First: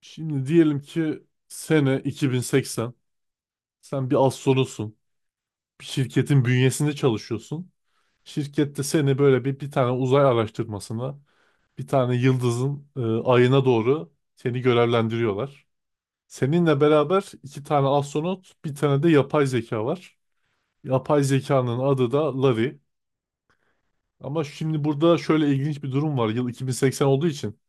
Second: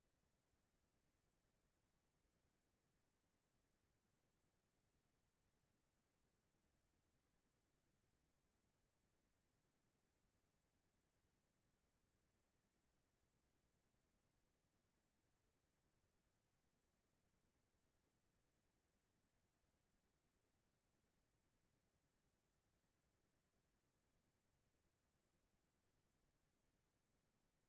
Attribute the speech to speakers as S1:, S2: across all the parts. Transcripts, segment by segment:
S1: Şimdi diyelim ki sene 2080. Sen bir astronotsun. Bir şirketin bünyesinde çalışıyorsun. Şirkette seni böyle bir tane uzay araştırmasına, bir tane yıldızın ayına doğru seni görevlendiriyorlar. Seninle beraber iki tane astronot, bir tane de yapay zeka var. Yapay zekanın adı da Larry. Ama şimdi burada şöyle ilginç bir durum var. Yıl 2080 olduğu için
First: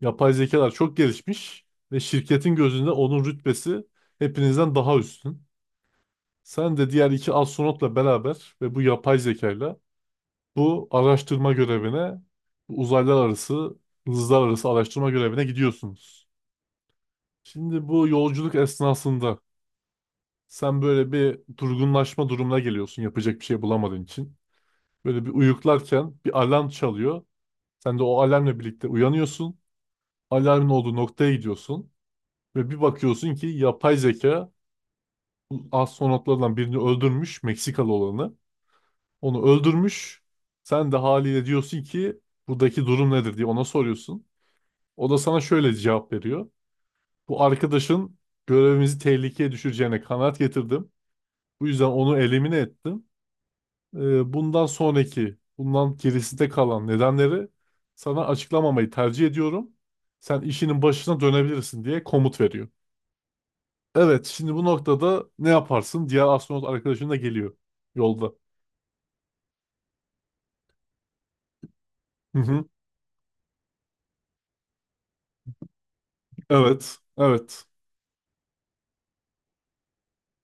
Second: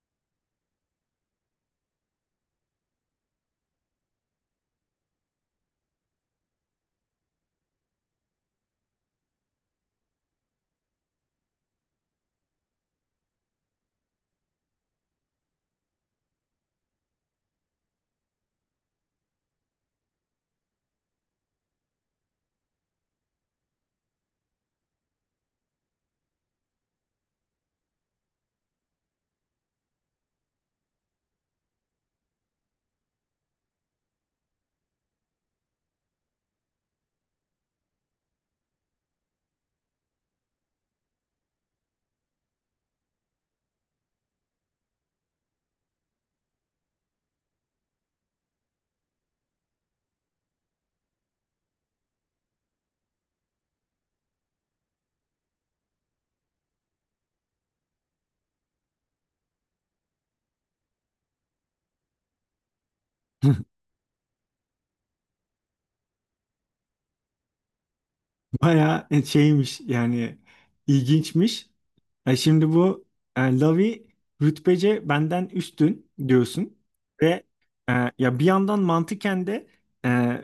S1: yapay zekalar çok gelişmiş ve şirketin gözünde onun rütbesi hepinizden daha üstün. Sen de diğer iki astronotla beraber ve bu yapay zekayla bu araştırma görevine, bu uzaylar arası, hızlar arası araştırma görevine gidiyorsunuz. Şimdi bu yolculuk esnasında sen böyle bir durgunlaşma durumuna geliyorsun yapacak bir şey bulamadığın için. Böyle bir uyuklarken bir alarm çalıyor. Sen de o alarmla birlikte uyanıyorsun. Alarmın olduğu noktaya gidiyorsun. Ve bir bakıyorsun ki yapay zeka bu astronotlardan birini öldürmüş, Meksikalı olanı. Onu öldürmüş. Sen de haliyle diyorsun ki buradaki durum nedir diye ona soruyorsun. O da sana şöyle cevap veriyor. Bu arkadaşın görevimizi tehlikeye düşüreceğine kanaat getirdim. Bu yüzden onu elimine ettim. Bundan gerisinde kalan nedenleri sana açıklamamayı tercih ediyorum. Sen işinin başına dönebilirsin diye komut veriyor. Evet, şimdi bu noktada ne yaparsın? Diğer astronot arkadaşın da geliyor yolda.
S2: Bayağı şeymiş yani ilginçmiş. E
S1: Hı hı.
S2: şimdi bu Lavi rütbece benden üstün diyorsun
S1: Evet,
S2: ve
S1: evet.
S2: e, ya bir yandan mantıken de e,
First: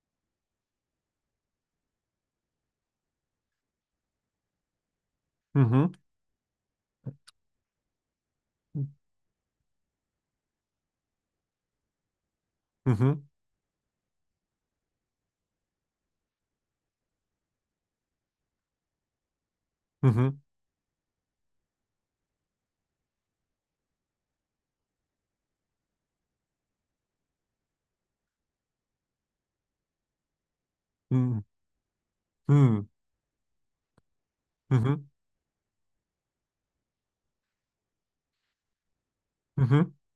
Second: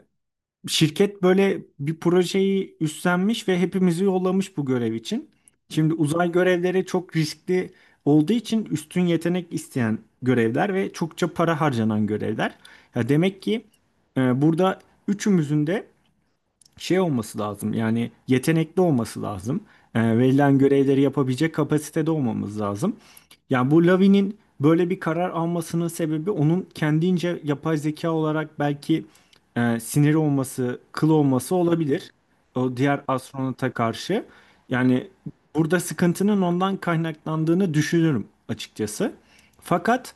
S2: şirket böyle bir projeyi üstlenmiş ve hepimizi yollamış bu görev için.
S1: Hı hı.
S2: Şimdi uzay görevleri çok riskli olduğu için üstün yetenek isteyen görevler ve çokça para harcanan görevler.
S1: Hı
S2: Ya
S1: hı.
S2: demek ki burada üçümüzün de şey olması lazım yani yetenekli olması lazım. E,
S1: Hı hı.
S2: verilen görevleri yapabilecek kapasitede olmamız lazım. Yani bu Lavi'nin böyle bir karar almasının sebebi onun kendince yapay zeka olarak belki siniri olması, kıl
S1: Hı
S2: olması olabilir. O
S1: hı
S2: diğer astronota karşı.
S1: hı hı
S2: Yani burada sıkıntının ondan kaynaklandığını düşünürüm açıkçası.
S1: hı hı
S2: Fakat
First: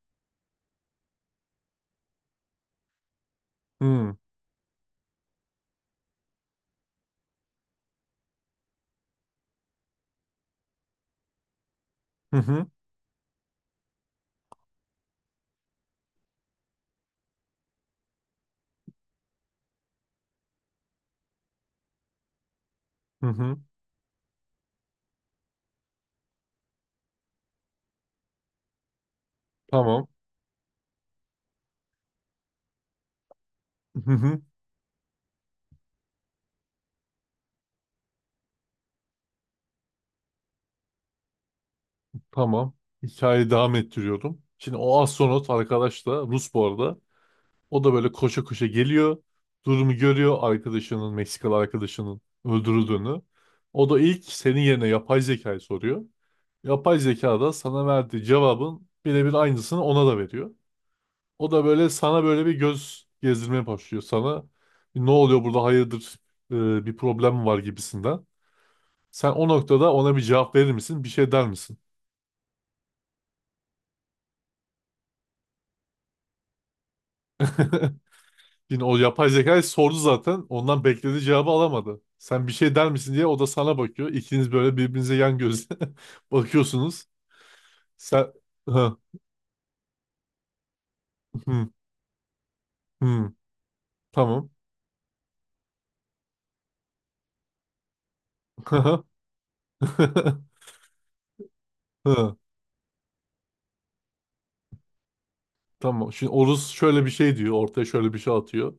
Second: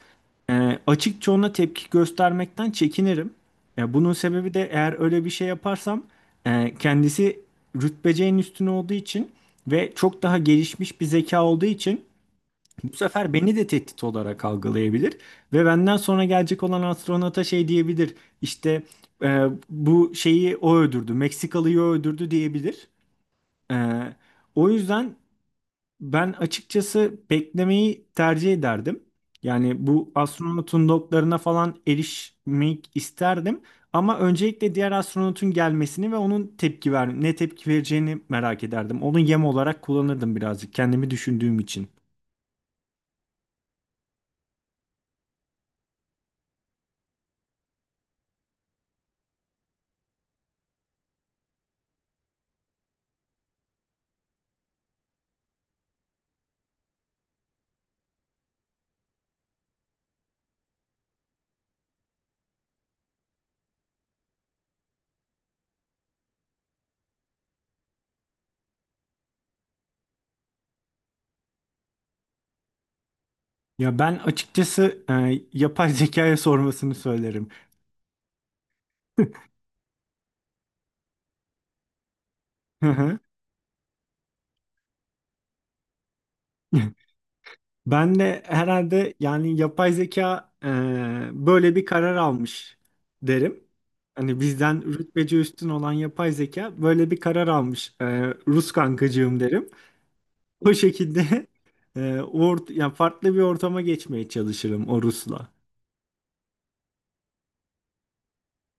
S2: açıkça ona tepki göstermekten çekinirim. E, bunun
S1: hı
S2: sebebi de eğer öyle bir şey yaparsam kendisi rütbeceğin üstüne olduğu için ve çok daha gelişmiş bir zeka olduğu için
S1: hı hı
S2: bu sefer beni de tehdit olarak algılayabilir ve benden sonra gelecek olan astronota şey diyebilir. İşte bu şeyi o öldürdü, Meksikalıyı o öldürdü diyebilir.
S1: hı hı.
S2: E, o yüzden ben açıkçası beklemeyi tercih ederdim. Yani
S1: Tamam.
S2: bu astronotun loglarına falan erişmek isterdim.
S1: Hı
S2: Ama
S1: hı.
S2: öncelikle diğer astronotun gelmesini ve onun ne tepki vereceğini merak ederdim. Onu yem olarak kullanırdım birazcık kendimi düşündüğüm için.
S1: Tamam. Hikayeyi devam ettiriyordum. Şimdi o astronot arkadaş da Rus bu arada. O da böyle koşa koşa geliyor. Durumu görüyor arkadaşının, Meksikalı arkadaşının öldürüldüğünü. O da ilk senin yerine yapay zekayı soruyor. Yapay zeka da sana verdiği cevabın birebir aynısını ona da veriyor. O da böyle sana böyle bir göz gezdirmeye başlıyor sana. Ne oluyor burada hayırdır, bir problem mi var gibisinden. Sen o noktada ona bir cevap verir misin? Bir şey der misin?
S2: Ya ben açıkçası yapay zekaya sormasını söylerim.
S1: Yine o yapay zekayı sordu zaten. Ondan beklediği cevabı alamadı. Sen bir şey
S2: Hı
S1: der misin
S2: hı.
S1: diye o da sana bakıyor. İkiniz böyle birbirinize yan gözle bakıyorsunuz.
S2: Ben
S1: Sen
S2: de
S1: Hı,
S2: herhalde yani yapay zeka
S1: hı,
S2: böyle bir karar almış
S1: hı,
S2: derim. Hani
S1: tamam.
S2: bizden rütbeci üstün olan yapay zeka böyle bir karar almış. E, Rus kankacığım derim. O şekilde e,
S1: Hı,
S2: ort ya farklı bir ortama geçmeye çalışırım o Rus'la.
S1: tamam. Şimdi Oruz şöyle bir şey diyor. Ortaya şöyle bir şey atıyor.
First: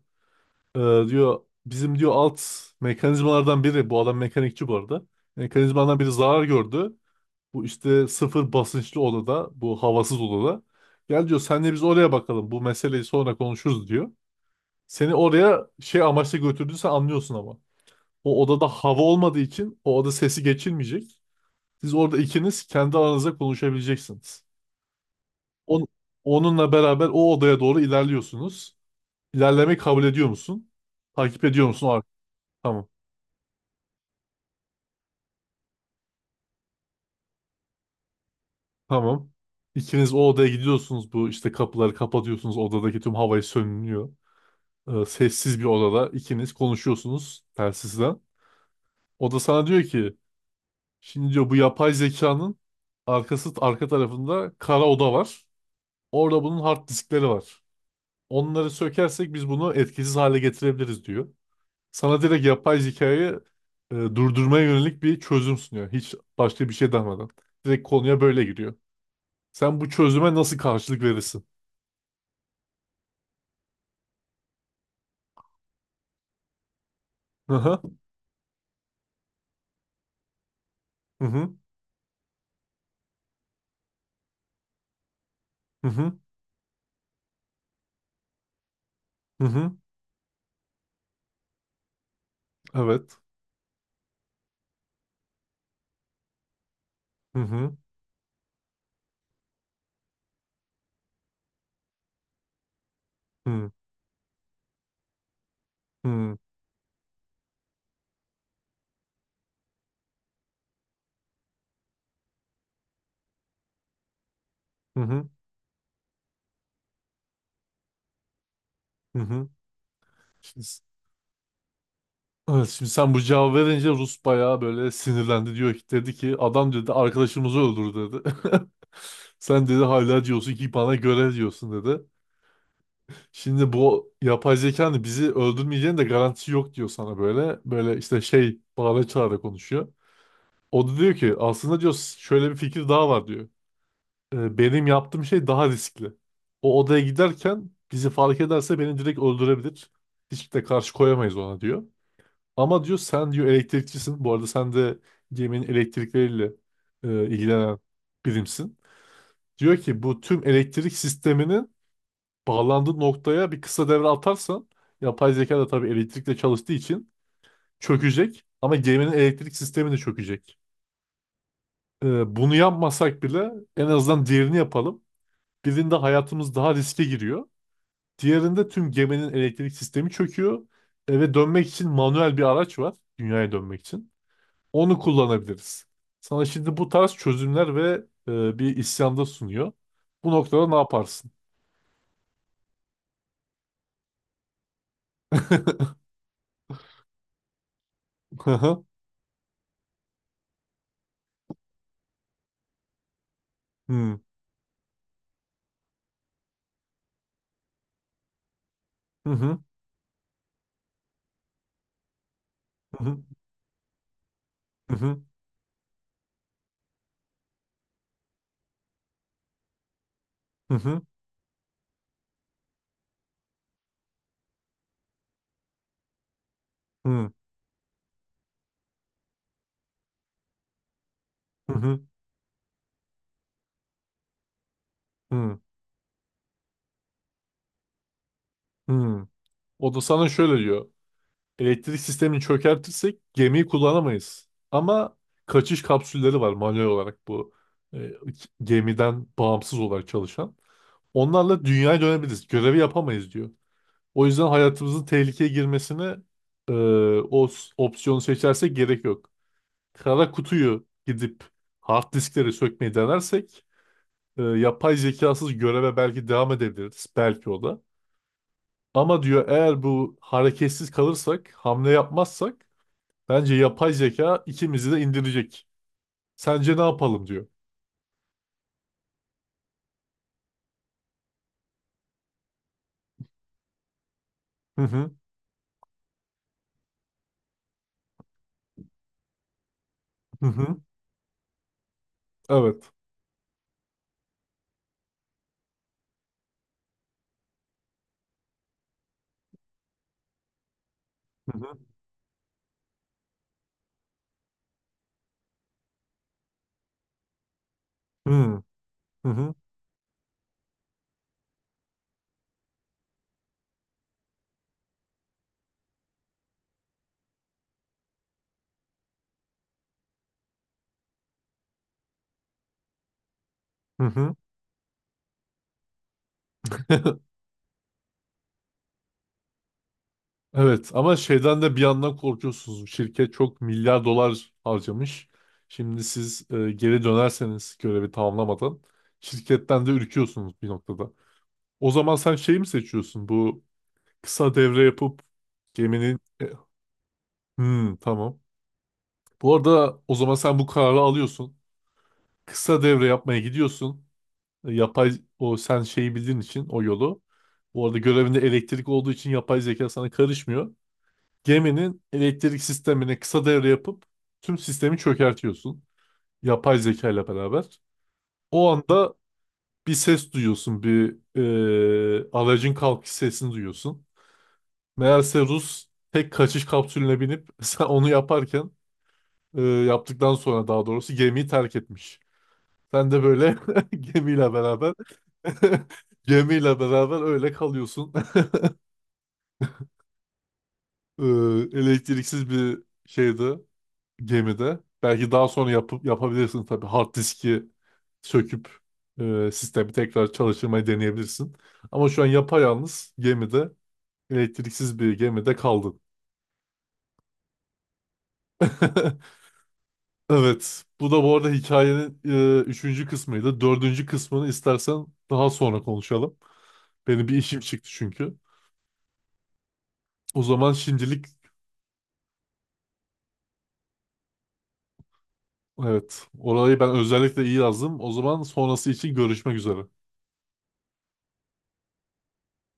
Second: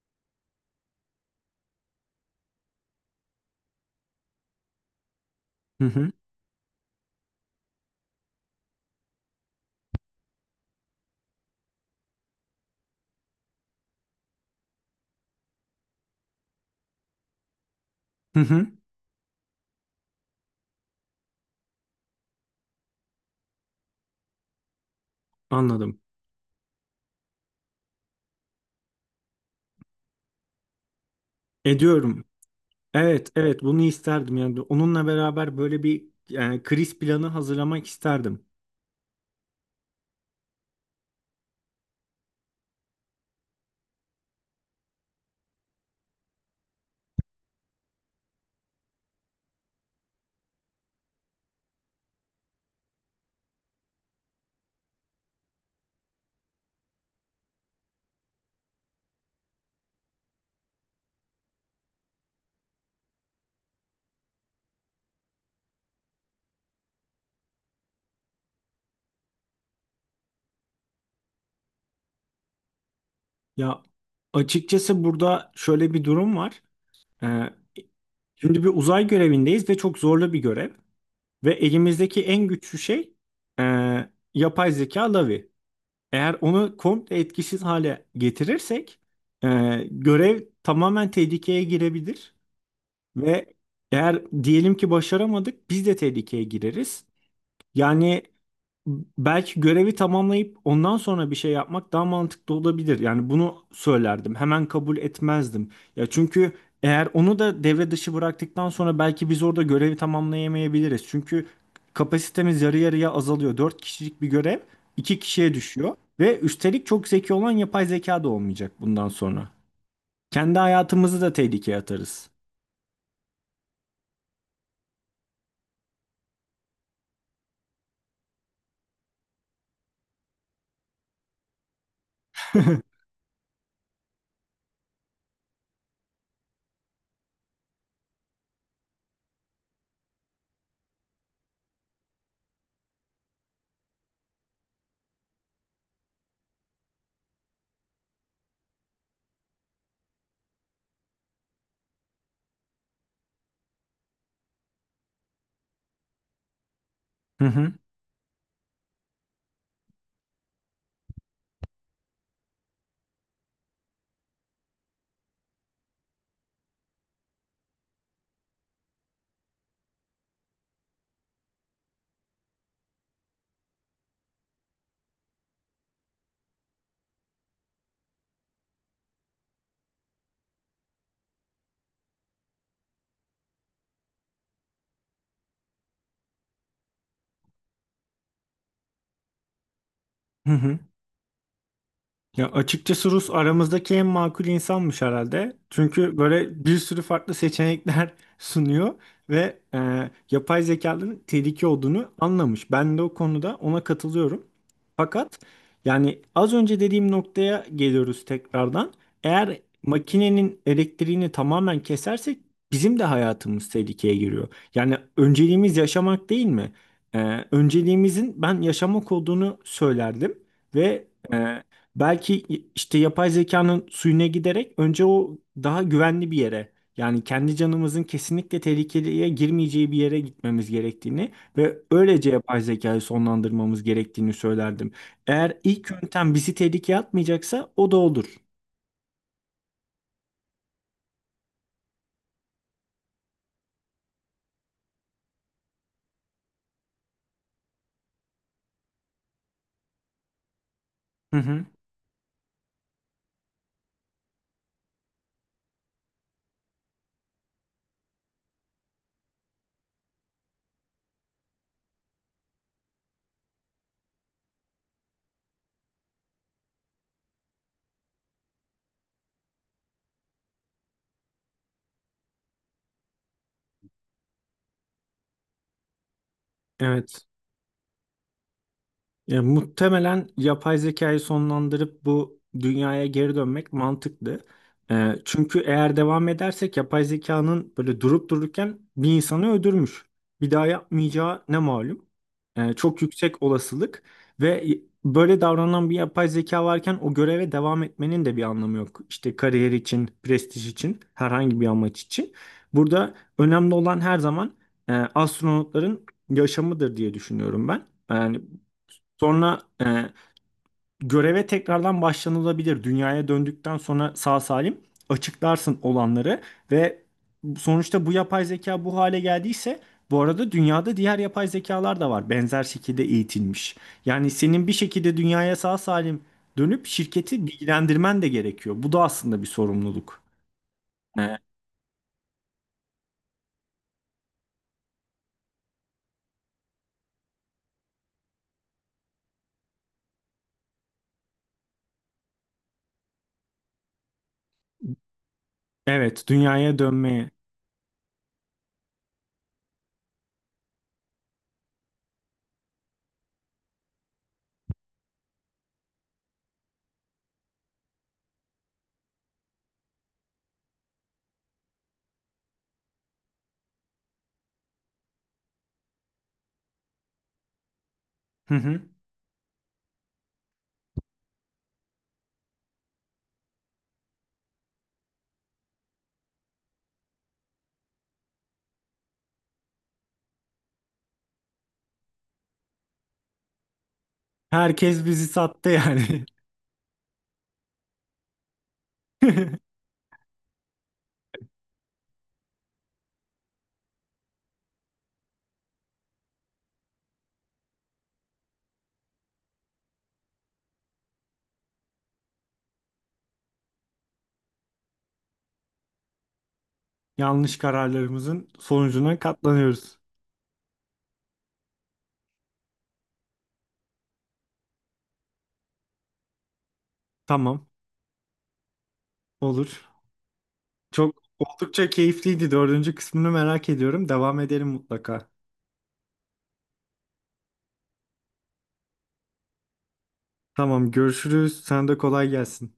S1: Ee, Diyor bizim diyor alt mekanizmalardan biri, bu adam mekanikçi bu arada.
S2: Hı
S1: Mekanizmalardan biri
S2: hı.
S1: zarar gördü. Bu işte sıfır basınçlı odada, bu havasız odada. Gel diyor senle biz oraya bakalım bu meseleyi sonra konuşuruz diyor. Seni oraya şey amaçla götürdüğünü sen anlıyorsun ama.
S2: Hı
S1: O odada
S2: hı.
S1: hava olmadığı için o oda sesi geçilmeyecek. Siz orada ikiniz kendi aranızda konuşabileceksiniz. On-
S2: Anladım.
S1: Onunla beraber o odaya doğru ilerliyorsunuz. İlerlemeyi kabul ediyor musun? Takip ediyor musun?
S2: Ediyorum.
S1: Tamam.
S2: Evet, evet bunu isterdim yani onunla beraber böyle bir yani kriz planı hazırlamak isterdim.
S1: Tamam. İkiniz o odaya gidiyorsunuz. Bu işte kapıları kapatıyorsunuz. Odadaki tüm havayı sönülüyor. Sessiz bir odada ikiniz konuşuyorsunuz telsizden. O da sana diyor ki şimdi diyor bu yapay zekanın arka tarafında kara oda var. Orada bunun hard diskleri var. Onları sökersek biz bunu etkisiz hale getirebiliriz diyor. Sana direkt yapay zekayı durdurmaya yönelik bir çözüm sunuyor. Hiç başka bir şey demeden. Direkt konuya böyle giriyor. Sen bu çözüme nasıl karşılık verirsin?
S2: Ya açıkçası burada şöyle bir durum var. Ee, Şimdi bir uzay görevindeyiz ve çok zorlu bir görev
S1: Hı
S2: ve
S1: hı
S2: elimizdeki en güçlü şey e, yapay zeka Lavi.
S1: hı hı
S2: Eğer onu komple etkisiz hale getirirsek
S1: hı
S2: e,
S1: hı.
S2: görev tamamen tehlikeye girebilir
S1: Evet.
S2: ve eğer diyelim ki başaramadık biz de tehlikeye gireriz.
S1: Hı hı
S2: Yani belki görevi tamamlayıp ondan sonra bir şey yapmak daha mantıklı olabilir. Yani bunu
S1: hı
S2: söylerdim. Hemen kabul etmezdim.
S1: hı
S2: Ya
S1: hı
S2: çünkü eğer onu da devre dışı bıraktıktan sonra belki biz orada görevi tamamlayamayabiliriz. Çünkü kapasitemiz yarı yarıya azalıyor. 4 kişilik bir görev 2
S1: hı
S2: kişiye düşüyor ve üstelik çok zeki olan yapay zeka da olmayacak bundan
S1: hı. Hı.
S2: sonra. Kendi
S1: Şimdi,
S2: hayatımızı da tehlikeye atarız.
S1: evet, şimdi sen bu cevabı verince Rus bayağı böyle sinirlendi, diyor ki, dedi ki adam, dedi arkadaşımızı öldür dedi. Sen dedi hala diyorsun ki bana göre diyorsun dedi. Şimdi bu yapay zekanın bizi öldürmeyeceğinin de garantisi yok diyor sana böyle. Böyle işte şey bağıra çağıra konuşuyor. O da diyor ki aslında diyor şöyle bir fikir daha var diyor. Benim yaptığım şey daha riskli. O odaya giderken bizi fark ederse beni direkt öldürebilir. Hiç de karşı koyamayız ona diyor. Ama diyor sen diyor elektrikçisin. Bu arada sen de geminin elektrikleriyle
S2: Hı hı.
S1: ilgilenen birimsin. Diyor ki bu tüm elektrik sisteminin bağlandığı noktaya bir kısa devre atarsan, yapay zeka da tabii elektrikle çalıştığı için çökecek, ama geminin elektrik sistemi de çökecek. Bunu yapmasak bile en azından diğerini yapalım. Birinde hayatımız daha riske giriyor. Diğerinde tüm geminin elektrik sistemi çöküyor. Eve dönmek için manuel bir araç var. Dünyaya dönmek için. Onu kullanabiliriz. Sana şimdi bu tarz çözümler ve bir isyanda sunuyor. Bu
S2: Hı
S1: noktada ne
S2: hı.
S1: yaparsın?
S2: Ya açıkçası Rus aramızdaki en makul insanmış herhalde. Çünkü böyle bir sürü farklı seçenekler
S1: Hı hı.
S2: sunuyor ve yapay zekanın tehlike olduğunu anlamış. Ben de o konuda ona
S1: Hı
S2: katılıyorum. Fakat yani az önce dediğim noktaya geliyoruz tekrardan.
S1: hı.
S2: Eğer makinenin elektriğini tamamen kesersek bizim
S1: Hı
S2: de
S1: hı.
S2: hayatımız tehlikeye giriyor.
S1: Hı
S2: Yani
S1: hı.
S2: önceliğimiz yaşamak değil mi? E, önceliğimizin ben yaşamak olduğunu söylerdim
S1: Hı hı.
S2: ve e, belki işte yapay zekanın suyuna giderek önce o daha güvenli bir yere yani
S1: Hı
S2: kendi canımızın kesinlikle tehlikeye girmeyeceği bir yere gitmemiz gerektiğini ve
S1: hı.
S2: öylece yapay zekayı sonlandırmamız gerektiğini söylerdim. Eğer ilk yöntem bizi tehlikeye atmayacaksa o da olur.
S1: Hı hı. O da sana şöyle diyor. Elektrik sistemini çökertirsek gemiyi kullanamayız. Ama kaçış kapsülleri var manuel olarak, bu e, gemiden bağımsız olarak çalışan.
S2: Hı
S1: Onlarla
S2: hı.
S1: dünyaya dönebiliriz. Görevi yapamayız diyor. O yüzden hayatımızın tehlikeye girmesine, e, opsiyonu seçersek gerek yok. Kara kutuyu gidip hard diskleri sökmeyi denersek yapay zekasız göreve belki devam edebiliriz. Belki o da. Ama diyor eğer bu hareketsiz kalırsak, hamle yapmazsak bence yapay zeka ikimizi de indirecek. Sence ne yapalım
S2: Evet.
S1: diyor.
S2: Ya, muhtemelen yapay zekayı sonlandırıp bu dünyaya geri dönmek mantıklı.
S1: Hı hı.
S2: Çünkü eğer devam edersek yapay zekanın böyle durup dururken bir insanı öldürmüş.
S1: Hı
S2: Bir daha
S1: hı.
S2: yapmayacağı ne malum.
S1: Evet.
S2: Çok yüksek olasılık ve böyle davranan bir yapay zeka varken o göreve devam etmenin de bir anlamı yok. İşte kariyer için, prestij için,
S1: Hı
S2: herhangi bir
S1: hı.
S2: amaç için. Burada önemli olan her zaman astronotların yaşamıdır diye düşünüyorum ben.
S1: Hı
S2: Yani
S1: hı. Hı
S2: sonra göreve tekrardan başlanılabilir. Dünyaya döndükten sonra sağ salim açıklarsın olanları ve sonuçta bu yapay zeka bu hale geldiyse bu arada dünyada diğer yapay zekalar da var. Benzer şekilde eğitilmiş. Yani
S1: hı.
S2: senin bir şekilde dünyaya sağ salim dönüp
S1: Hı hı.
S2: şirketi bilgilendirmen de gerekiyor. Bu da aslında bir sorumluluk.
S1: Evet, ama
S2: E,
S1: şeyden de bir yandan korkuyorsunuz. Şirket çok milyar dolar harcamış. Şimdi siz geri dönerseniz görevi tamamlamadan şirketten de ürküyorsunuz bir noktada. O zaman sen şeyi mi seçiyorsun? Bu kısa devre yapıp geminin...
S2: evet, dünyaya dönmeye.
S1: Hmm, tamam. Bu arada o zaman sen bu kararı alıyorsun. Kısa devre yapmaya gidiyorsun. E, Yapay o sen şeyi bildiğin için o yolu. Bu arada görevinde elektrik olduğu için yapay zeka sana karışmıyor. Geminin elektrik sistemine kısa devre yapıp tüm sistemi çökertiyorsun. Yapay zeka ile beraber.
S2: Hı
S1: O
S2: hı.
S1: anda bir ses duyuyorsun. Bir aracın kalkış sesini duyuyorsun. Meğerse Rus tek kaçış kapsülüne binip sen onu yaparken yaptıktan sonra daha doğrusu gemiyi terk etmiş. Sen de böyle gemiyle beraber
S2: Herkes bizi sattı yani.
S1: gemiyle beraber öyle kalıyorsun. E, Elektriksiz bir şeydi gemide. Belki daha sonra yapıp yapabilirsin tabii. Hard diski söküp sistemi tekrar çalıştırmayı deneyebilirsin. Ama şu an yapayalnız gemide, elektriksiz bir gemide kaldın.
S2: Yanlış kararlarımızın sonucuna katlanıyoruz.
S1: Evet. Bu da bu arada hikayenin üçüncü kısmıydı. Dördüncü kısmını istersen daha sonra konuşalım. Benim bir işim
S2: Tamam.
S1: çıktı çünkü.
S2: Olur.
S1: O zaman
S2: Çok
S1: şimdilik
S2: oldukça keyifliydi. Dördüncü kısmını merak ediyorum. Devam edelim mutlaka.
S1: evet. Orayı ben özellikle iyi yazdım. O zaman sonrası için görüşmek üzere.
S2: Tamam, görüşürüz. Sen de kolay gelsin.